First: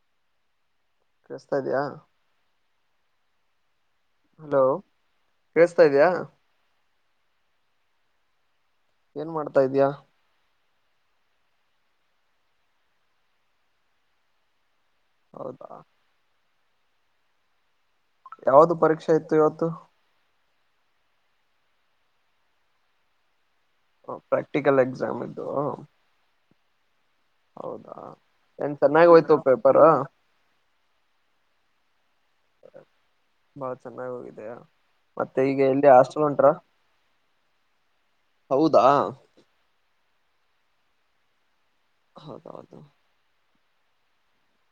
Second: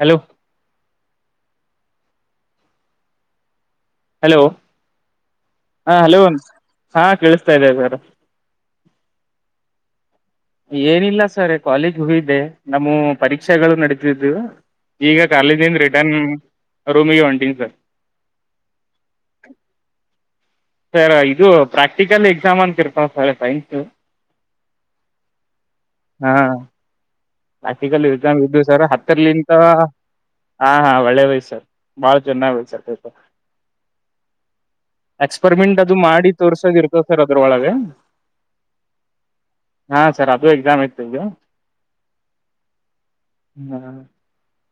Hello ಕಸ್ತಾ ಇದ್ಯಾ hello ಕೇಳಿಸ್ತಾ ಹ ಇದ್ಯಾ ಹಲೋ ಹಾ ಕೇಳಿಸ್ತಾ ಇದ್ದೇ ಸರ್ ಏನ್ ಮಾಡ್ತಾ ಇದ್ಯಾ. ಏನಿಲ್ಲ ಸರ್ ಕಾಲೇಜ್ ಹೋಗಿದ್ದೆ ನಮ್ಮ ಪರೀಕ್ಷೆಾಗಗಳು ನಡತಿದ್ದು ಈಗ ಹೌದಾ ಕಾಲೇಜಿನಿಂದ ರಿಟರ್ನ್ ರೂಮಿಗೆ ಹೊಂಟೀನಿ ಸರ್ ಯಾವ್ದ ಪರೀಕ್ಷೆ ಇತ್ತು ಇವತ್ತು. ಸರ್ ಇದು ಪ್ರಾಕ್ಟಿಕಲ್ ಎಕ್ಸಾಮ್ ಅಂತ ಇರ್ತಾವ ಸರ್ ಸೈನ್ಸ್ ಪ್ರಾಕ್ಟಿಕಲ್ ಎಕ್ಸಾಮ್ ಇದು ಹಾ ಪ್ರಾಕ್ಟಿಕಲ್ಎಕ್ಸಾಮ್ ಇದ್ದು ಏನ್ ಸರ್ ಚೆನ್ನಾಗ್ ಹೋಯ್ತು ಹತ್ತರ್ಲಿಂತ ಪೇಪರ್ ಹಾ ಹಾ ಒಳ್ಳೇ ವಯ್ ಸರ್ ಬಾಳ ಚೆನ್ನ್ ಸರ್ ಬಾಳ ಚೆನ್ನಾಗ್ ಹೋಗಿದೆ ಮತ್ತೆ ಈಗ ಎಕ್ಸ್ಪೆರಿಮೆಂಟ್ ಎಲ್ಲಿ ಅದು ಹಾಸ್ಟೆಲ್ ಮಾಡಿ ಹೊಂಟ್ರ ತೋರ್ಸೋದ ಇರ್ತದ ಸರ್ ಅದ್ರೊಳಗ ಹೌದಾ ಸರ್ ಅದು ಎಕ್ಸಾಮ್ ಇತ್ತು ಇದು. ಹೌದೌದು [unintelligible] ಹ್ಮ್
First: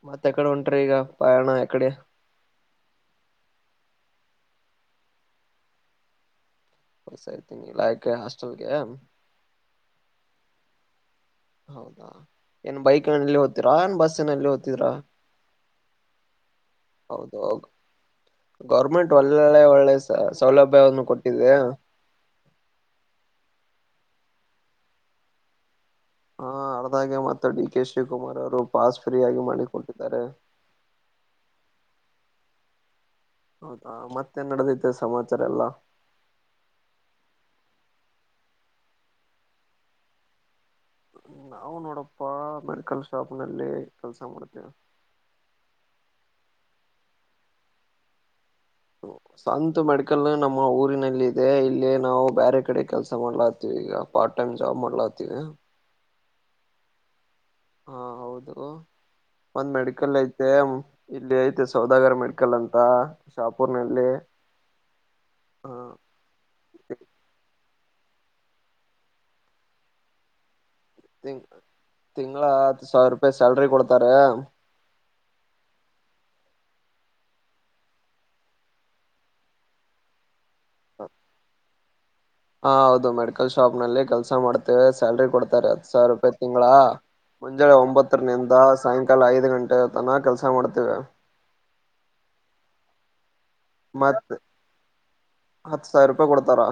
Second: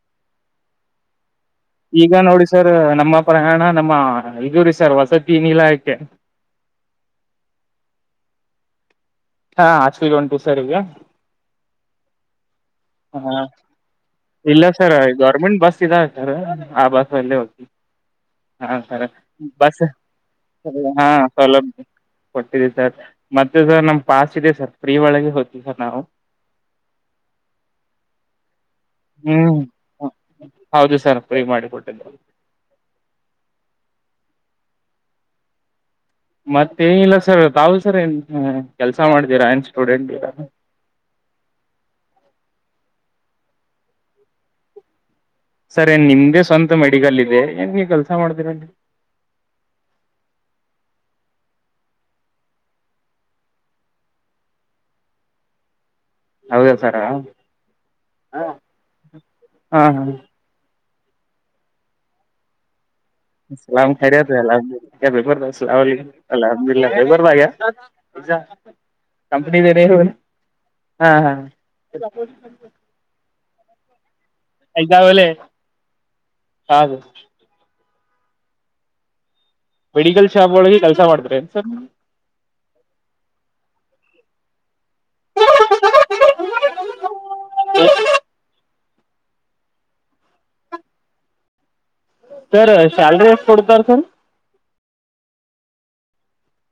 ಮತ್ತೆ ಎಕಡೆ ಉಂಟರ ಈಗ ಪಯಣ ಎಕಡೆ ಈಗ ನೋಡಿ ಸರ್ ನಮ್ಮ ಪ್ರಯಾಣ ನ ಹಮ್ಮ ಇದು ರೀ ಸರ್ ವಸತಿ ನೀಲಾಯಕ್ಕೆ [inaudible] ಪಸ ಆ ಇತೀನಲ್ಲಾ ಹಾಸ್ಟೆಲ್ಗೆ ಹಾ ಹಾಸ್ಟೆಲಿಗೆ ಹೊಂಟ್ಟು ಸರ್ ಈಗ ಹೌದಾ ಏನ್ ಹ ಬೈಕ್ನಲ್ಲಿ ಹೋಗ್ತೀರಾ ಏನ್ ಬಸ್ಸಿನಲ್ಲಿ ಇಲ್ಲ ಹೋಗ್ತಿದ್ರಾ ಸರ್ ಗೌರ್ಮೆಂಟ್ ಬಸ್ ಇದಾವ ಸರ್ ಆ ಬಾಸ ವೆ ಹೌದು ಹೋಗ [unintelligible] ಹಾ ಸರ ಗೌರ್ಮೆಂಟ್ ಒಳ್ಳೊಳ್ಳೆ ಬಸ್ರಿ ಒಳ್ಳೆ ಸೌಲಭ್ಯವನ್ನು ಹಾ ಕೊಟ್ಟಿದೆ ಸೌಲಭ್ಯ [unintelligible] ಕೊಟ್ಟಿದೆ ಸರ್ ಮತ್ತೆ ಸರ್ ನಮ್ ಪಾಸ್ ಇದೆ ಸರ್ ಫ್ರೀ ಒಳಗೆ ಹೋಗ್ತೀವಿ ಸರ್ ನಾವು ಹಾ ಅರ್ದಾಗೆ ಮತ್ತ ಡಿ ಕೆ ಶಿವಕುಮಾರ್ ಅವರು ಪಾಸ್ ಫ್ರೀಯಾಗಿ ಹ್ಮ್ ಮಾಡಿಕೊಟ್ಟಿದ್ದಾರೆ ಹೌದು ಸರ್ ಫ್ರೀ ಮಾಡಿ ಕೊಟ್ಟಿದ್ದು ಹೌದಾ ಮತ್ತೆ ನಡೆದೈತೆ ಸಮಾಚಾರ ಎಲ್ಲಾ ಮತ್ತೇನಿಲ್ಲ ಸರ್ ತಾವು ಸರ್ ಏನ್ ಕೆಲ್ಸ ಮಾಡ್ತೀರಾ ಏನ್ ಸ್ಟೂಡೆಂಟ್ರ ಸಕಲ್ ಶಾಪ್ ನಲ್ಲಿ ಕೆಲಸ ಮಾಡ್ತೇವೆ. ಸರಿ ನಿಮ್ದೇ ಸ್ವಂತ ಮೆಡಿಕಲ್ ಇದೆ ಏನ್ಗೆ ಕೆಲ್ಸ ಮಾಡ್ದಿರನ್ರಿ ಸಂತ ಮೆಡಿಕಲ್ ನಮ್ಮ ಊರಿನಲ್ಲಿ ಇದೆ ಇಲ್ಲಿ ನಾವು ಬೇರೆ ಕಡೆ ಕೆಲ್ಸ ಮಾಡ್ಲಾಗತೀವಿ. ಪಾರ್ಟ ಟೈಮ ಜಾಬ್ ಮಾಡಲಾತ ಹೌದ ಸರ್ ಹಾ ಹೌದು ಒಂದ್ ಹಾ ಮೆಡಿಕಲ್ ಐತೆ ಇಲ್ಲಿ ಐತೆ ಸೌದಾಗರ ಮೆಡಿಕಲ್ ಅಂತ ಶಾಪೂರ್ನಲ್ಲಿ ತ ಅ ಹ ಬೇಬರ್ ಅಹಮದಲ್ ಭಬರ್ದ [unintelligible] ಕಂಪನೀ ಬೇರೆ ತಿಂಗ ತಿಂಗಳ ಹತ್ತು ಸಾವಿರ ರೂಪಾಯಿ ಸ್ಯಾಲ್ರಿ ಕೊಡ್ತಾರೆ ಹ ಐದಾವಲೆ ಹದು [unintelligible] ಮೆಡಿಕಲ್ ಶಾಪ್ ಒಳಗೆ ಕೆಲ್ಸ ಮಾಡ್ತೀರೇನ್ರಿ ಸರ್ ಹಾ ಹೌದು ಮೆಡಿಕಲ್ ಶಾಪ್ ನಲ್ಲಿ ಕೆಲ್ಸ ಮಾಡ್ತೇವೆ ಸ್ಯಾಲ್ರಿ ಕೊಡ್ತಾರೆ ಹತ್ತು ಸಾವಿರ ರೂಪಾಯಿ ತಿಂಗಳ ಮುಂಜಳೆ ಒಂಬತ್ತರ ನಿಂದ ಸಾಯಂಕಾಲ ಐದು ಗಂಟೆ ತನ ಕೆಲ್ಸ ಮಾಡ್ತೇವೆ. ಸರ್ ಸ್ಯಾಲರಿ ಎಷ್ಟ ಕೊಡ್ತಾರೆ ಸರ್ ಹತ್ತು ಸಾವಿರ ರೂಪಾಯಿ ಕೊಡ್ತಾರಾ.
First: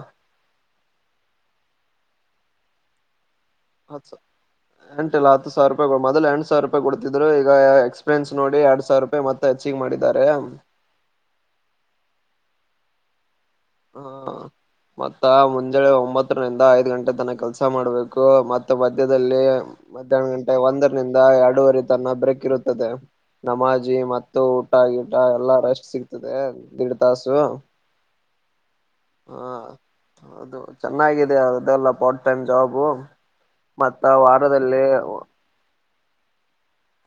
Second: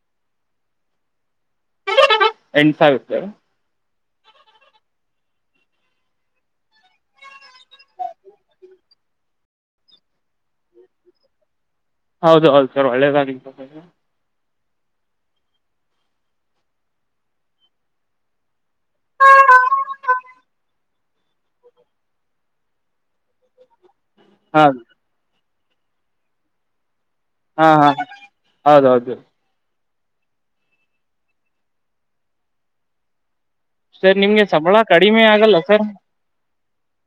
ಎಂಸಾಗುತ್ತ [unintelligible] ಅ ಸ [unintelligible] ಎಂಟ ಇಲ್ಲ ಹತ್ತುಾವರ ರೂಪಾಯಿ ಮೊದ ಎ ಸಾವರ ರೂಪಾಯಿ ಕೊಡ್ತಿದ್ದ ಈಗ ಎಕ್ಪೀರಿನ್ ನೋಡಿ ಎರಡ್ ಸಾವರ ರೂಪಾಯಿತ್ತತ್ ಚೀಗ್ ಮಾಡಿದ್ದಾರೆ ಹೌದು ಹೌದು ಸರ್ ಒಳ್ಳೆದಾಗಲಿ ಹಾ ಮತ್ತ ಮುಂಜಾನೆ ಒಂಬತ್ತರಿಂದ ಐದ್ ಗಂಟೆ ತನ ಕೆಲ್ಸ ಮಾಡ್ಬೇಕು ಮತ್ತೆ ಮಧ್ಯ್ಯದಲ್ಲಿ ಮತ್ತ್ಯಾ ಗಂಟೆ ಒಂದರಿಂದ ಎರಡೂುವರಿ ತನ್ನ ಬ್ರಕ್ ಇರುತ್ತದೆ ನಮಾಜಿ ಮತ್ತ ತ್ತು ಹಾ ಊಟ ಗೀಟ ಎಲ್ಲಾ ರೆಸ್ಟ್ ಸಿಗ್ತದೆ ದೀಡ್ ತಾಸು. ಹಾ ಹಾ ಹೌದೌದು. ಹಾ ಹೌದು ಚೆನ್ನಾಗಿದೆ ಅದೆಲ್ಲ ಪಾರ್ಟ್ ಟೈಮ್ ಜಾಬು. ಮತ್ತ ಸರ್ ನಿಮ್ಗೆ ಸಂಬಳ ವಾರದಲ್ಲಿ ಕಡಿಮೆ ಆಗಲ್ಲ ಸರ್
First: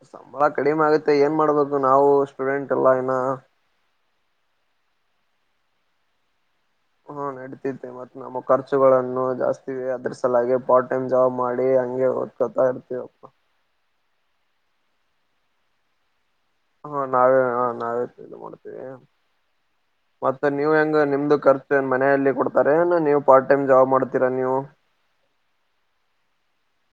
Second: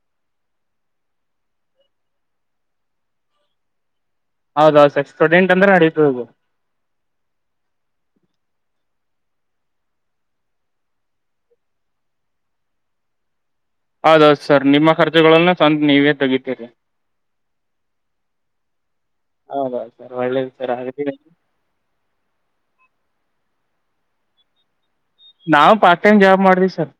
ಸಂಬಳ ಕಡಿಮೆ ಆಗತ್ತೆ ಏನ್ ಮಾಡ್ಬೇಕು ನಾವು ಸ್ಟೂಡೆಂಟ್ ಎಲ್ಲ ಇನ್ನ. ಹೌದೌದು ಸರ್ ಸ್ಟೂಡೆಂಟ್ ಅಂದ್ರ ನಡೀತದ. ಹ್ಮ ನಡಿತೀತೆ ಮತ್ತ್ ನಮ್ಮ ಖರ್ಚುಗಳನ್ನು ಜಾಸ್ತಿ ಇವೆ ಅದರ್ಸಲಾಗಿ ಪಾರ್ಟ್ ಟೈಮ್ ಜಾಬ್ ಮಾಡಿ ಹಂಗೆ ಓದ್ಕೊತಾ ಇರ್ತೀವಪ್ಪ. ಹೌದೌದು ಸರ್ ನಿಮ್ಮ ಖರ್ಚಗಳಲ್ಲ ಸ್ವ ನೀವೇ ತಗ ಹಾ ನಾವೇ ಹ ನಾವೇ ಮಾಡ್ತೇವಿ. ಹೌದೌದು ಸರ್ ಮತ್ತ ಒಳ್ಳೇದು ನೀವ್ ಹೆಂಗ ಸರ್ ನಿಮ್ದು ಖರ್ಚುನ್ ಮನೆಯಲ್ಲಿ ಕೊಡ್ತಾರೆ ನೀವು ಪಾರ್ಟ್ ಟೈಮ್ ಜಾಬ್ ಮಾಡ್ತೀರಾ ನೀವು ನಾವ್ ಪಾರ್ಟ್ ಟೈಮ್ ಜಾಬ್ ಮಾಡ್ದ್ವಿ sir.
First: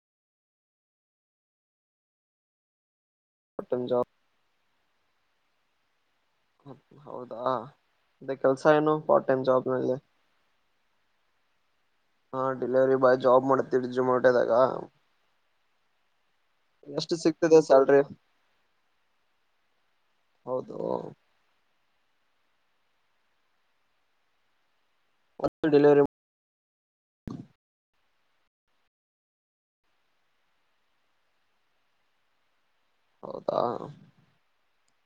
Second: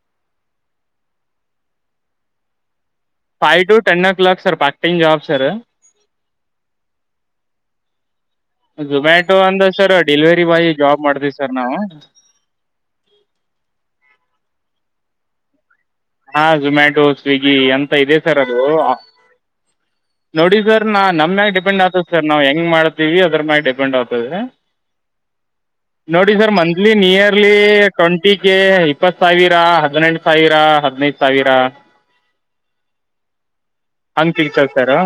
Five part two time ten job o'clock sir part time job sir. ಹ್ಮ ಹೌದಾ ಅದೇ ಕೆಲ್ಸ ಏನು ಪಾರ್ಟ್ ಝೊಮ್ಯಾಟೊ ಟೈಮ್ ಅಂದ್ರ ಜಾಬ್ ನಲ್ಲಿ ಸರ ಡೆಲಿವರಿ ಬಾಯಿ ಜಾಬ್ ಮಾಡಿದ್ವಿ ಸರ್ ನಾವು. ಹಾ ಡೆಲಿವರಿ ಬಾಯ್ ಜಾಬ್ ಮಾಡಾತಿರೀ ಝೊಮ್ಯಾಟೋದಾಗ. ಹಾ ಝೊಮ್ಯಾಟೊ, ಸ್ವಿಗ್ಗಿ ಎಂತ ಇದೆ ಸರ್ ಅದು ನೋಡಿ ಹೌದು ಸರ್ ನಾ ನಮ್ಮ್ಯಾಗ ಡಿಪೆಂಡ್ ಆಗ್ ಸರ್ ನಾವು ಹೆಂಗ್ ಮಾಡ್ತೀವಿ ಅದ್ರ ಮ್ಯಾಗ್ ಡಿಪೆಂಡ್ ಆಗ್ತದೆ. ಡೆಲಿವರಿ ನೋಡಿ sir monthly nearly twenty K ಇಪ್ಪತ್ ಸಾವಿರ ಹದ್ನೆಂಟು ಸಾವಿರ ಹದ್ನೈದು ಸಾವಿರ ಹೌದಾ. ತಾರೊ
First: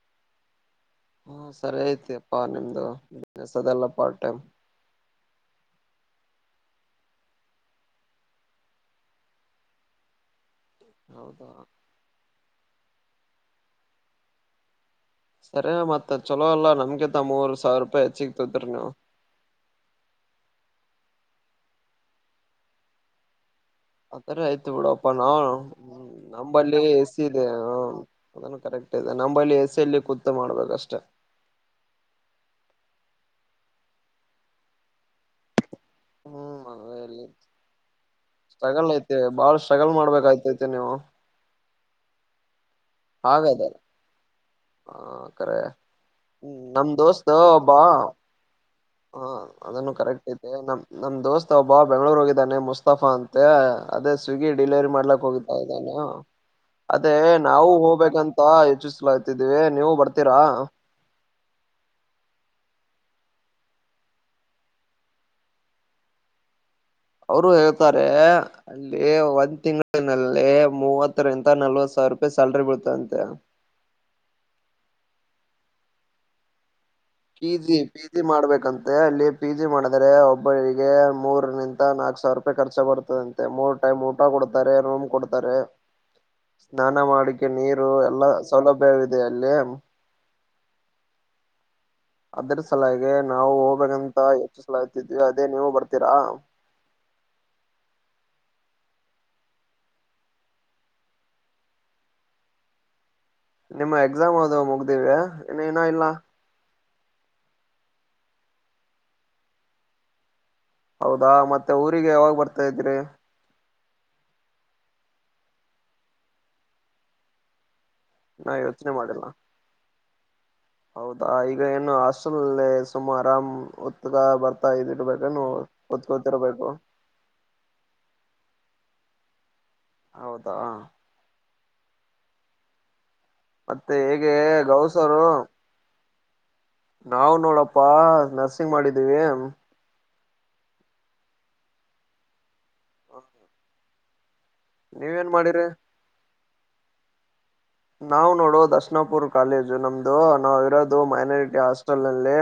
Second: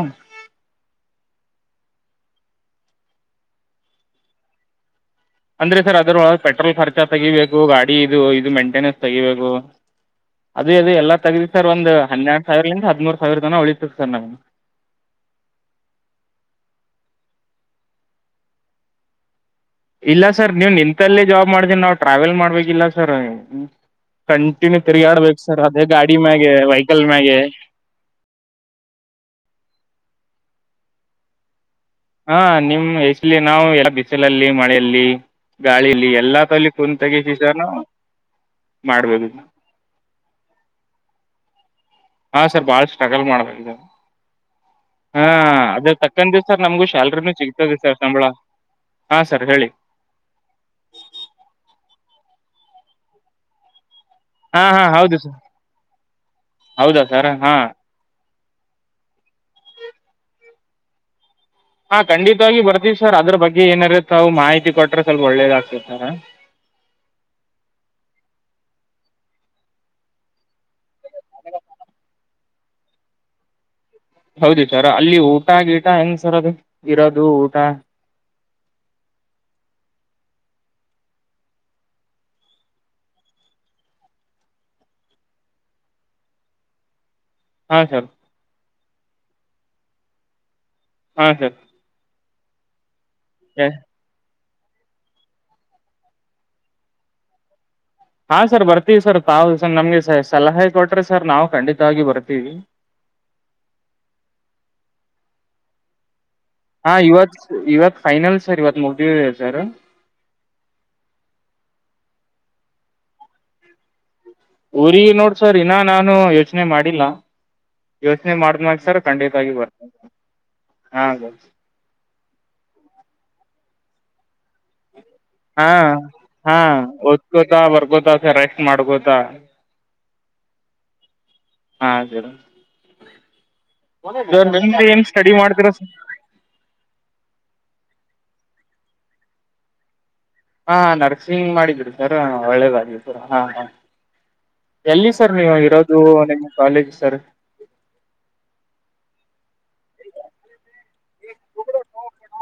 ಹ್ಮ ಸರಿ ಐತಿ ಅಪ್ಪಾ ನಿಮ್ದು ಬಿಸ್ನೆಸ್ ಅದೆಲ್ಲ ಪಾರ್ಟ್ ಟೈಮ್. ಅಂದ್ರೆ ಸರ್ ಅದರ ಒಳ ಪೆಟ್ರೋಲ್ ಖರ್ಚಾ ತೆಗಿಬೇಕು ಗಾಡಿ ಇದು ಇದು ಮೇಂಟೆನೆನ್ಸ್ ತೆಗಿಬೇಕು. ಅದೇ ಅದು ಎಲ್ಲ ತಗದಿ ಹೌದಾ ಸರ್ ಒಂದ್ ಹನ್ನೆರಡು ಸಾವಿರ್ಲಿಂದ ಹದ್ಮೂರ್ ಸಾವಿರ ತನ ಉಳಿತ ಸರ್ ನಮ್ಗ್. ಸರಿ ಮತ್ತ ಚುಲೋ ಅಲ್ಲಾ ನಮ್ಗಿಂತ ಮೂರು ಸಾವಿರ ರೂಪಾಯಿ ಹೆಚ್ಚಿಗಿತಗೋತಿರಿ ನೀವು. ಇಲ್ಲ ಸರ್ ನೀವ್ ನಿಂತಲ್ಲೇ ಜಾಬ್ ಮಾಡ್ದೀನ ನಾವು ಟ್ರಾವೆಲ್ ಮಾಡ್ಬೇಕಲ್ಲ ಸರ್. ಆತರ ಆಯ್ತು ಕಂಟಿನ್ಯೂ ಬಿಡಪ್ಪ ನಾ ತಿರುಗಾಡ್ಬೇಕು ಸರ್ ಅದೇ ಗಾಡಿ ಮ್ಯಾಗೆ ನಂಬಲ್ಲಿ ವೆಹಿಕಲ್ ಏ ಸೀ ಮ್ಯಾಗೆ ಇದೆ ಹಾಂ ಅದನ್ನು ಕರೆಕ್ಟ್ ನಂಬಲ್ಲಿ ಎ ಸಿ ಲ್ಲಿ ಕೂತ್ ಮಾಡ್ಬೇಕಷ್ಟೆ. ಹಾ ನಿಮ್ ಎಸ್ಲಿ ನಾವು ಎಲ್ಲ ಬಿಸಿಲಲ್ಲಿ ಮಳೆಯಲ್ಲಿ ಗಾಳಿಲಿ ಎಲ್ಲಾ ತಲಿ ಹ್ಮ್ ಕುಂತ ಎಲ್ಲಿ ತಗಿಸಾನು ಸ್ಟ್ರಗಲ್ ಐತೆ ಬಾಳ ಸ್ಟ್ರಗಲ್ ಮಾಡ್ಬೇಕಯ್ತೈತಿ ನೀವು. ಹಾ ಸರ್ ಬಾಳ್ ಸ್ಟ್ರಗಲ್ ಹಾಗದ ಮಾಡ್ಬೇಕ. ಆ ಹಾ ಕರೆ ಅದೇ ತಕ್ಕಂತ ಸರ್ ನಮಗು ಶಾಲ್ರಿನೂ ಸಿಗ್ತದೆ ಸರ್ ಸಂಬಳ. ಹಾ ಸರ್ ಹೇಳಿ ಅದನ್ನು ಕರೆಕ್ಟ್ ಐತೆ ನಮ್ ನಮ್ ದೋಸ್ತ್ ಒಬ್ಬಾ ಬೆಂಗ್ಳೂರ್ ಇ ದ್ದಾನೆ ಮುಸ್ತಫಾ ಅಂತ ಅದೇ ಸ್ವಿಗಿ ಹಾ ಹಾ ಡಿಲಿವರಿ ಹೌದು ಮಾಡ್ಲಕ್ ಸರ್ ಹೋಗಿದ್ದ ಇದಾನ ಹೌದಾ ಅದೇ ಸರ್ ಹಾ ನಾವು ಹೋಗ್ಬೇಕಂ ತಾ ಇಚ್ಚಿಸ್ಲಾತಿದ್ವಿ ನೀವು ಬರ್ತೀರಾ. ಹಾ ಖಂಡಿತವಾಗಿ ಬರ್ತೀವಿ ಸರ್ ಅದ್ರ ಬಗ್ಗೆ ಏನಾರ ತಾವು ಮಾಹಿತಿ ಕೊಟ್ರೆ ಸ್ವಲ್ಪ ಒಳ್ಳೇದಾಗ್ತತಿ ಸರ್. ಅವರು ಹೇಳ್ತಾರೆ ಅಲ್ಲಿ ಒಂದ್ ತಿಂಗಳಿನಲ್ಲಿ ಮೂವತ್ತರಿಂದ ನಲ್ವತ್ ಸಾ ಸಾವ್ರೂಪಾಯಿ ಸ್ಯಾಲ್ರಿ ಬೀಳ್ತಂತೆ. ಹೌದ್ರೀ ಸರ್ ಅಲ್ಲಿ ಊಟ ಗೀಟ ಹೆಂಗ್ ಸರ್ ಅದು. ಇರೋದು ಊಟ ಪೀಜಿ ಪೀಜಿ ಮಾಡ್ಬೇಕಂತೆ ಅಲ್ಲಿ ಪೀಜಿ ಮಾಡ ಅಂದ್ರೆ ಒಬ್ಬರಿಗೆ ಮೂರ ನಿಂತ ನಾಕ್ ಸಾವಿರ ರೂಪಾಯಿ ಖರ್ಚ ಬರ್ತದಂತೆ ಮೂರ್ ಟೈಮ್ ಊಟ ಕೊಡ್ತಾರೆ ರ್ ರೂಂ ಕೊಡ್ತಾರೆ ಸ್ನಾನ ಮಾಡಿ ಹಾಂ ನೀರು ಸರ್ ಎಲ್ಲಾ ಸೌಲಭ್ಯವಿದೆ ಅಲ್ಲಿ ಹಾ ಸರ್. ಅದ್ರ ಸಲಹೆಗೆ ನಾವು ಹೋಗ್ಬೇಕಂತ ಹೆಚ್ಚಸ ಹೇಳತ್ತಿದ್ವಿ ಅದೇ ನೀವು ಬರ್ತೀರಾ ಹಾ ಸರ್ ಬರ್ತೀವಿ ಸರ್ ತಾವು ಸರ್ ನಮಗೆ ಸ ಸಲಹೆ ಕೊಟ್ಟರೆ ಸರ್ ನಾವು ಖಂಡಿತವಾಗಿ ಬರ್ತೀವಿ. ಹ ನಿಮ್ಮ ಎಕ್ಸಾಮ್ ಆದು ಮುಗ್ದಿವಿ ಇನ್ನು ಏನ ಇಲ್ಲ ಹಾ ಇವತ್ ಇವತ್ ಫೈನಲ್ ಸರ್ ಇವತ್ ಮುಗದಿದೆ ಸರ್ ಹೌದಾ ಮತ್ತೆ ಊರಿಗೆ ಯಾವಾಗ ಬರ್ತಾ ಇದ್ದೀರಿ ಊರಿಗೆ ನೋಡ್ ಸರ್ ಇನ್ನ ನಾನು ಯೋಚನೆ ಮಾಡಿಲ್ಲ ಯೋಚನೆ ನಾ ಮಾಡಿದ್ಮೇಗ ಯೋಚನೆ ಸರ್ ಮಾಡಿಲ್ಲ ಖಂಡಿತಾಗಿ ಬರ್ತ ಹೌದಾ ಈಗ ಏನು ಹಾಸ್ಟೆಲ್ಲ್ಲಿ ಸುಮ ಆರಾಮ್ ಹೊತ್ಗ ಬರ್ತಾ ಇದಿರ ಹಾ ಹಾ ಓದ್ಕೋತ ಬರ್ಕೋತ ಸರ್ ರೆಸ್ಟ್ ಮಾಡ್ಕೊಂತ ಹೌದಾ ಹಾ ಮತ್ತೆ ಹೇಗೆ ಸರ್ ನೀವು ಏನ್ ಸ್ಟಡಿ ಮಾಡ್ತಿರ ಸರ್ ನಾವ ನೋಡಪ್ಪಾ ನರ್ಸಿಂಗ್ ಮಾಡಿದೀವಿ. ಹಾ ನರ್ಸಿಂಗ್ ಮಾಡಿದಿರಾ ಸರ್ ಒಳ್ಳೆದಾಗಲಿ ಸರ್ ಹಾ ಹಾ ಎಲ್ಲಿ ನೀವೇನ್ ಸರ್ ನೀವು ಮಾಡಿರಿ ಇರೋದು ನಿಮ್ಮ್ ಕಾಲೇಜ್ ಸರ್ ನಾವ ನೋಡುವ ದಶನಾಪುರ್ ಕಾಲೇಜ್ ನಮ್ದು ನಾವ ಇರೋದು ಮೈನಾರಿಟಿ ಹಾಸ್ಟೆಲ್ಲ್ಲಿ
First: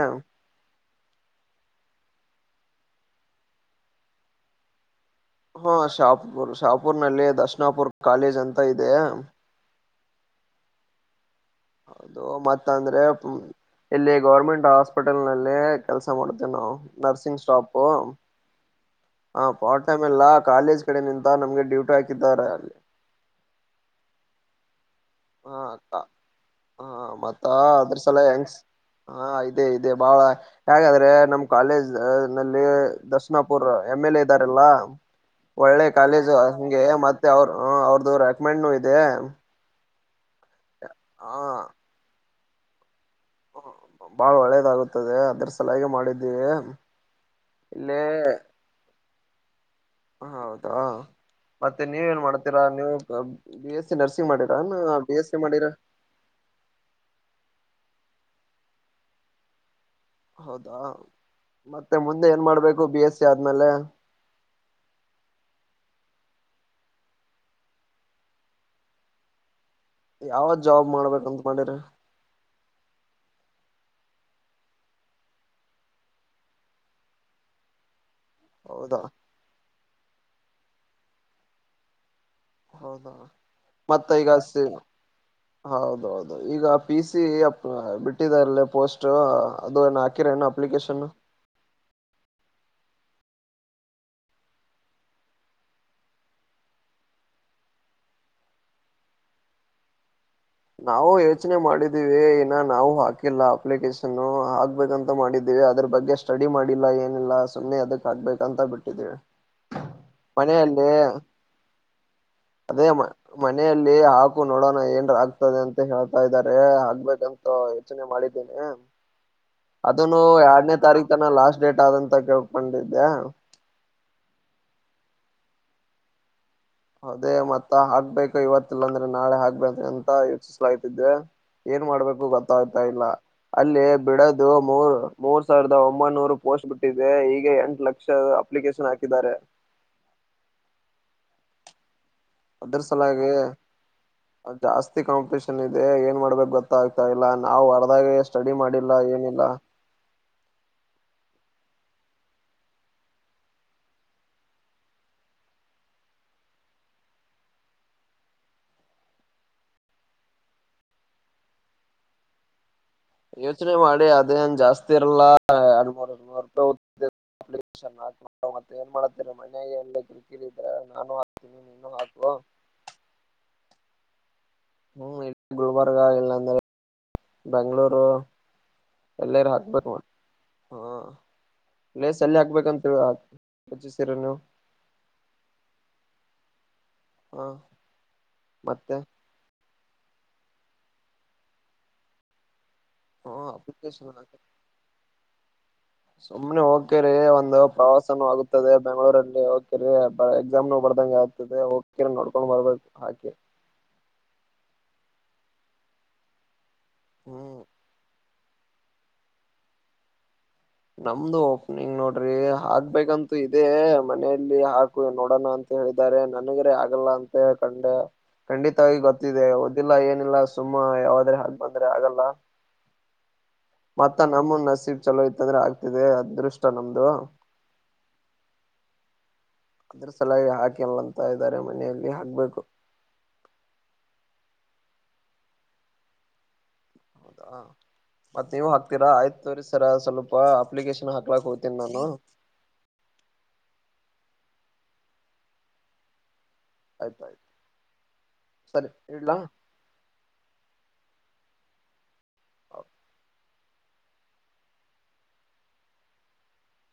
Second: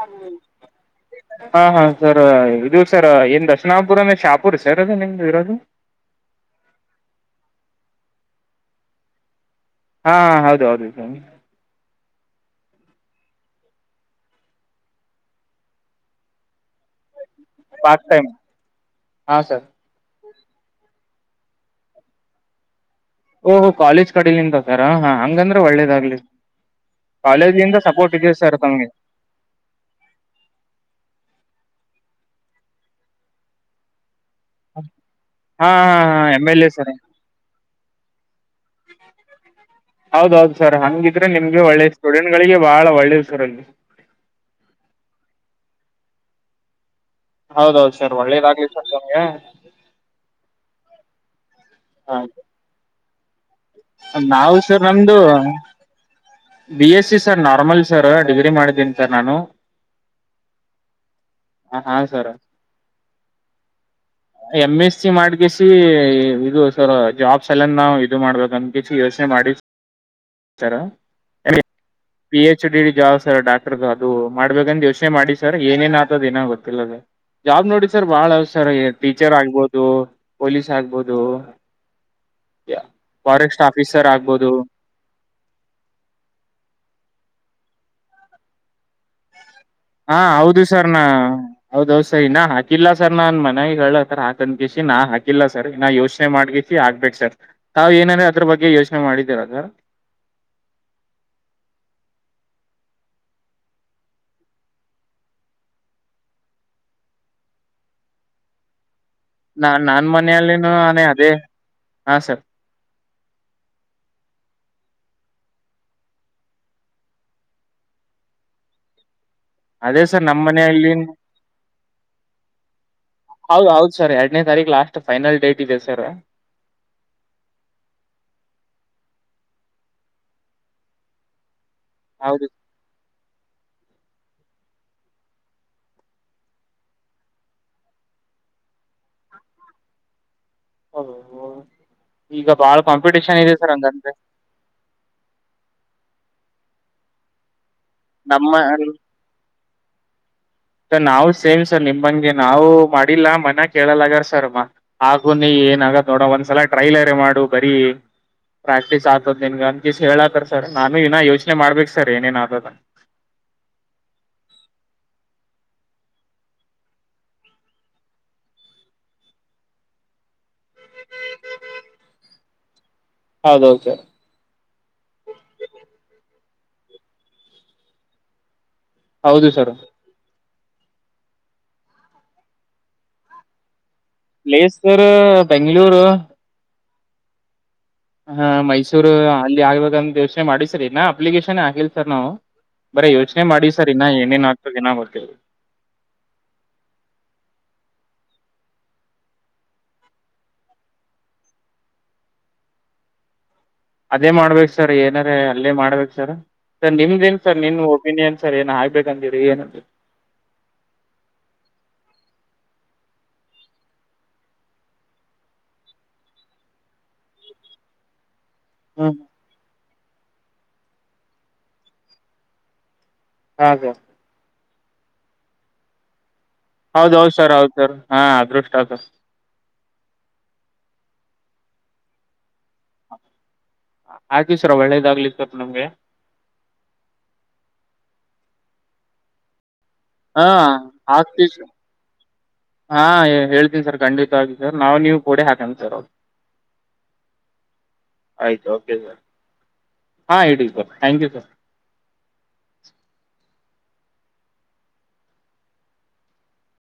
ಹಾ ಹಾ ಸರ್ ಇದು ಸರ್ ಏನ್ ದಶನಾಪು ಅಂದೆ ಶಾಪುರ್ ಸರ್ ಅದು ನಿಗೆ ಹಾ ಶಾಪುರ್ ಶಾಪುರ್ ನಲ್ಲಿ ದರ್ಶಣಾಪುರ್ ಕಾಲೇಜ್ ಅಂತ ಇದೆ ಹಾ ಹೌದು ಹೌದು ಅದು ಮತ್ತ ಅಂದ್ರೆ ಇಲ್ಲಿ ಗೌರ್ಮೆಂಟ್ ಹಾಸ್ಪಿಟಲ್ ನಲ್ಲಿ ಕೆಲಸ ಮಾಡುತ್ತೇವಿ ನಾವು ನರ್ಸಿಂಗ್ ಸಪ ಪಾರ್ಟ್ ಟೈಮ್ ಹಾ ಹ ಸರ್ ಪಾರ್ಟ್ ಟೈಮ್ ಇಲ್ಲ ಕಾಲೇಜ್ ಕಡೆ ನಿಂತ ನಮ್ಗೆ ಡ್ಯೂಟಿ ಹಾಕಿದ್ದಾರೆ ಅಲ್ಲಿ ಓಹೋ ಕಾಲೇಜ್ ಕಡೆ ನಿಮ್ದ ಸರ್ ಹಾ ಹಂಗಂದ್ರೆ ಒಳ್ಳೇದಾಗ್ಲಿ. ಹಾ ಮತ್ತಾ ಕಾಲೇಜಿಂದ ಸಪೋರ್ಟ್ ಅದ್ರಸಲ ಇದೆ ಹೆಂಗ್ಸ ಸರ್ ತಮ್ಗೆ ಹಾ ಇದೆ ಇದೆ ಬಾಳ ಯಾಕದ್ರೆ ನಮ ಕಾಲೇಜ್ ನಲ್ಲಿ ದರ್ಶನಾಪುರ್ ಎಮ್ ಎಲ್ ಎ ಇದ್ದಾರಲ್ಲ ಹಾ ಒಳ್ಳೆ ಹಾ ಹಾ ಕಾಲೇಜು ಎಮ್ ಎಲ್ ಎ ಹಂಗೆ ಸರ್ ಮತ್ತೆ ಅವ್ರ ಅವ್ರದು ರೆಕಮೆಂಡ್ ಇದೆ ಹೌದೌಹೌದು ಸರ್ ಹಂಗಿದ್ರೆ ಹ ನಿಮ್ಗೆ ಒಳ್ಳೆ ಸ್ಟೂಡೆಂಟ್ ಗಳಿಗೆ ಬಹಳ ಒಳ್ಳೆ. ಬಾಳ ಒಳ್ಳೇದಾಗುತ್ತದೆ ಅದ್ರ ಸಲವಾಗಿ ಮಾಡಿದ್ದೀವಿ ಹೌದ ಹೌದ ಇಲ್ಲೇ ಸರ್ ಒಳ್ಳೇದಾಗ್ಲಿ ಸರ್ ತಮ್ಗೆ ಹೌದಾ ಮತ್ತೆ ನೀವೇಏನ್ ಮಾಡ್ತೀರಾ ನೀವು ಗಬು ಬಿ ಎಸ್ ನರ್ಸಿಂಗ್ ಮಾಡಿರಾ ನಾವು ಸರ್ ನ ಬಿ ನಮ್ದು ಎಸ್ ಎ ಮಾಡಿರಾ B S C sir normal sir degree ಮಾಡಿದ್ದೀನಿ ಸರ್ ನಾನು ಹೌದಾ ಮತ್ತೆ ಹಾ ಮುಂದೆ ಸರ್ ಏನ್ ಮಾಡ್ಬೇಕು ಬಿ ಎಸ್ ಸಿ ಆದ್ಮೇಲೆ. ಎಮ್ ಎಸ್ ಸಿ ಮಾಡ್ಗಸ ಇದು ಸರ್ ಜಾಬ್ಸ್ ಎಲ್ಲ ನಾವು ಇದು ಮಾಡ್ಬೇಕ ಅಂದಿ ಯೋಚನೆ ಮಾಡಿವಿ ಯಾವತ್ ಜಾಬ್ ಮಾಡ್ಬೇಕಂತ ಅನ್ಕೊಂಡಿರಾ P H P gas doctor ಅದು ಮಾಡ್ಬೇಕಂತ್ ಯೋಚನೆ ಮಾಡಿವ ಸರ್ ಏನೇನ್ ಆತದ್ ಏನ ಗೊತ್ತಿಲ್ಲ ಅದೆ ಜಾಬ್ ನೋಡಿ ಸರ್ ಬಹಳಸರ ಹೌದಾ ಟೀಚರ್ ಆಗ್ಬೋದು ಪೊಲೀಸ್ ಆಗ್ಬೋದು ಹೌದಾ ಫಾರೆಸ್ಟ್ ಆಫೀಸರ್ ಮತ್ತ ಈಗ ಆಗ್ಬೋದು ಹಚ್ಚತೀನಿ ಹೌದ ಹೌ ಹೌದು ಈಗ ಪಿ ಸಿ ಬಿಟ್ಟಿದರಲ್ಲ ಪೋಸ್ಟ್ ಅದು ಏನ ಹಾ ಹಾಕಿರೇನು ಹೌದು ಸರ್ ನ ಅಪ್ಲಿಕೇಶನ್ ಹೌದು ಸರಿನಾ ಹಾಕಿಲ್ಲ ಸರ್ ನಾನ್ ಮನ್ಯಾಗ ಹೇಳತರ ಹಾಕನ್ಕಸ ನಾ ಹಾಕಿಲ್ಲ ಸರ್ ಇನ್ನ ಯೋಚನೆ ಮಾಡ್ಕಸಿ ಹಾಗ್ಬಬೇಕು ಸರ್ ತಾವ್ ಏನಾದ್ರ ಅದ್ರ ಬಗ್ಗೆ ಯೋಚನೆ ಮಾಡಿದ್ದೀರ ಸರ್ ನಾವು ಯೋಚನೆ ಮಾಡಿದ್ದೀವಿ ಇನ್ನ ನಾವು ಹಾಕಿಲ್ಲ ಅಪ್ಲಿಕೇಶನ್ ಹಾಕ್ಬೇಕಂತ ಮಾಡಿದ್ದೀವಿ. ಅದ್ರ ಬಗ್ಗೆ ಸ್ಟಡಿ ಮಾಡಿಲ್ಲಾ ಏನಿಲ್ಲ ಸುಮ್ಮ್ನೆ ಅದಕ್ ಆಗ್ಬೇಕ ಅಂತ ಬಿಟ್ಟಿದ್ವಿ. ನಾ ನಾನ್ ಮನೆಯಲ್ಲಿನು ಅದೇ ಹಾ ಸರ್. ಅದೇ ಮನೆಯಲ್ಲಿ ಹಾಕು ನೋಡೋಣ ಏನರೆ ಆಗ್ತ ಆತದೆ ಅಂತ ಹೇಳ್ತಾ ಇದಾರೆ ಆಗ್ಬೇಕಂತ ಯೋಚನೆ ಮಾಡಿದ್ದೀನಿ. ಅದೇ ಅದನ್ನು ಸರ್ ನಮ್ಮ್ ಎರಡನೇ ಮನೆಯಲ್ಲಿ ತಾರೀಖ ಏನೋ ಲಾಸ್ಟ್ ಡೇಟ್ ಆದಂತ ಕೇಳ್ಕೊಂಡಿದ್ದೆ ಹೌದ್ ಹೌದ್ ಸರ್ ಎರಡನೇ ತಾರೀಕು ಲಾಸ್ಟ್ ಫೈನಲ್ ಡೇಟ್ ಇದೆ ಸರ್. ಅದೇ ಮತ್ತ ಹಾಗ್ಕ್ಬೇಕು ಇವತ್ತ ಇಲ್ಲಾಂದ್ರೆ ನಾಳೆ ಹಾಕ್ಬೇಕ ಅಂತ ಯೋಚಿಸ್ಲಾಯಿತ್ತಿದ್ದೆ. ಏನು ಮಾಡ್ಬೇಕು ಹೌದು ಗೊತ್ತಾಗ್ತಾ ಇಲ್ಲ. ಅಲ್ಲಿ ಬಿಡದು ಮೂರ್ ಮೂರ್ ಸಾವಿರದ ಒಂಬೈನೂರು ಪೋಸ್ಟ್ ಬಿಟ್ಟಿದೆ ಈಗ ಎಂಟು ಲಕ್ಷ ಅಪ್ಲಿಕೇಶನ್ ಹಾಕಿದ್ದಾರೆ. ಹ ಅದರ್ ಸಲವಾಗಿ ಜಾಸ್ತಿ ಕಾಂಪಿಟೇಷನ್ ಇದೆ ಏನ್ ಮಾಡ್ಬೇಕ. ಗೊತ್ತಾಗ್ತಾ ಇಲ್ಲ ನಾವು ಅರ್ದಾಗ ಸ್ಟಡಿ ನಮ್ಮ ಮಾಡಿಲ್ಲ ಏನಿಲ್ಲ. ಸ ನಾವು ಸೇಮ್ ಸರ್ ನಿಮ್ಮಂಗೆ ನಾವು ಮಾಡಿಲ್ಲಾ ಮನೆ ಕೇಳಲಗಾರ ಸರ್ ಮ ಹಾಗು ನೀ ಏನ್ ಆಗಾದ್ ನೋಡ ಒಂದ್ಸಲ ಟ್ರೈಲರ ಮಾಡು ಬರೀ. ಪ್ರಾಕ್ಟೀಸ್ ಆತದ ನಿನ್ಗ ಅನ್ಕಿಸ ಹೇಳಾತಿರ್ತಾರ್ ನಾನು ಇನ ಯೋಚನೆ ಮಾಡ್ಬೇಕ ಸರ್ ಏನೇನ್ ಆತದ ಯೋಚನೆ ಮಾಡಿ ಅದೇನ್ ಜಾಸ್ತಿ ಇರಲ್ಲ [unintelligible] ರೂಪಾಯಿ [unintelligible] ಅಪ್ಲಿಕೇಶನ್ ಹಾಕ್ ಮಾಡುವ ಮತ್ತೆ ಏನ್ ಮಾಡುತ್ತೀರ ಮನೆಯಲ್ಲಿ ಕಿರಿಕಿರಿದ್ರ ನಾನು ಹಾಕ್ತೀನಿ ನೀನು ಹಾಕು. ಹೌದೌದು ಸರ್ ಹ್ಮು ಇಲ್ಲಿ ಗುಲ್ಬರ್ಗ ಇಲ್ಲಾಂದ್ರೆ ಬೆಂಗ್ಳೂರು. ಹೌದು ಎಲ್ಲಾರು ಸರ್ ಹಾಕ್ಬೇಕು. ಹಾ ಇಲ್ಲೇ ಸನೆ ಹಾಕ್ಬೇಕಂತ ಹೇಳ್ಯಾಳ್ [unintelligible] ಪ್ಲೇಸ್ರ್ ಸರ್ ಅ ಬೆಂಗಳೂರು. ಹಾ ಹಾ ಮತ್ತೆ ಮೈಸೂರು ಅಲ್ಲಿ ಆಗ್ಬೇಕಂತ ಯೋಚನೆ ಮಾಡಿ ಸರ್ ಅಪ್ಲಿಕೇಶನ್ ಆಗಿಲ್ ಸರ್ ನಾವು. ಬರೇ ಹ ಯೋಚನೆ ಮಾಡಿವ ಸರ್ ಇನ್ನ ಏನೇನ್ ಹಾಕ್ಬೇಕ್ ಇನ್ನ್ ಗೊತ್ತಿಲ್ಲ. ಸುಮ್ಮ್ನೆ ಹೋಗ್ತೀರಿ ಒಂದು ಪ್ರವಾಸ ಆಗದೆ ಬೆಂಗಳೂರಲ್ಲಿ ಹಕಿರಿ ಎಕ್ಸಾಮ್ ಬರ್ದಂಗ ಆಗ್ತದೆ [unintelligible] ನೋಡ್ಕೊಂಡ್ ಬರ್ಬೇಕ ಹಾಗೆ ಅದೇ ಮಾಡ್ಬೇಕು ಸರ್ ಏನರೆ ಅಲ್ಲೇ ಮಾಡ್ಬೇಕ ಸರ್ ಸರ್ ನಿಮ್ದೇನ್ ಹ್ಮ್ ಸರ್ ನಿಮ್ ಒಪಿನಿಯನ್. ಸರಿ ಏನ ಆಗ್ಬೇಕಂದೀರಿ [unintelligible] ನಮ್ದು ಓಪನಿಂಗ್ ನೋಡ್ರಿ ಹಾಕ್ಬೇಕಂತ ಇದೇ ಮನೆಯಲ್ಲಿ ಹಾಕು ನೋಡೋಣ ಅಂತ ತ ಹೇಳಿದ್ದಾರೆ ನನಗರೇ ಆಗಲ್ಲ ಅಂತ ಕಂಡ ಖಂಡಿತವಾಗಿ ಹ್ಮ್ ಗೊತ್ತಿದೆ. ಇಲ್ಲ ಏನಿಲ್ಲ ಸುಮ್ಮ ಯಾವಾದ್ರೆ ಹಾಕ್ ಬಂದ್ರೆ ಆಗಲ್ಲ ಹಾ ಸರ್ ಮತ್ತ ನಮ್ಮ ನಸೀಬ್ ಚಲೋ ಇತ್ತಂದ್ರ ಆಗ್ತದೆ ಅದೃಷ್ಟ ನಮ್ದು ಹೌದ್ ಹೌದ್ ಸರ್ ಹೌದ್ ಸರ್ ಹಾ ಅದೃಷ್ಟ ಸರ್. ಅದರ್ ಸಲ್ವಾಗಿ ಗಿ ಹಾಕೇಲ್ಲಂತ ಇದ್ದಾರೆ ಮನೆಯಲ್ಲಿ ಹಾಕ್ಬೇಕು. ಆಕಿ ಸರ್ ಒಳ್ಳೇದಾಗ್ಲಿ [unintelligible] ನಿಮ್ಗೆ. ಹೌದಾ ಮತ್ತ ನೀವು ಹಾಕ್ತೀರಾ ಆಯ್ತು ತೋರಸ ಹಾ ಆಗ್ತಿ ಸ ನಾನು ಹಾ ಹೇಳ್ತೀನ್ ಸರ್ ಖಂಡಿ [unintelligible] ನಾವ್ ನೀವು ಕೊಡೆ ಹಾಕಿ ಸರ್. ಆಯ್ತಾಯ್ತು ಆಯ್ತು ಸರಿ ಓಕೆ ಸರ್ ಇಡ್ಲಾ ಹಾ ಇಡಿ [unintelligible] ಥ್ಯಾಂಕ್ಯೂ ಸರ್.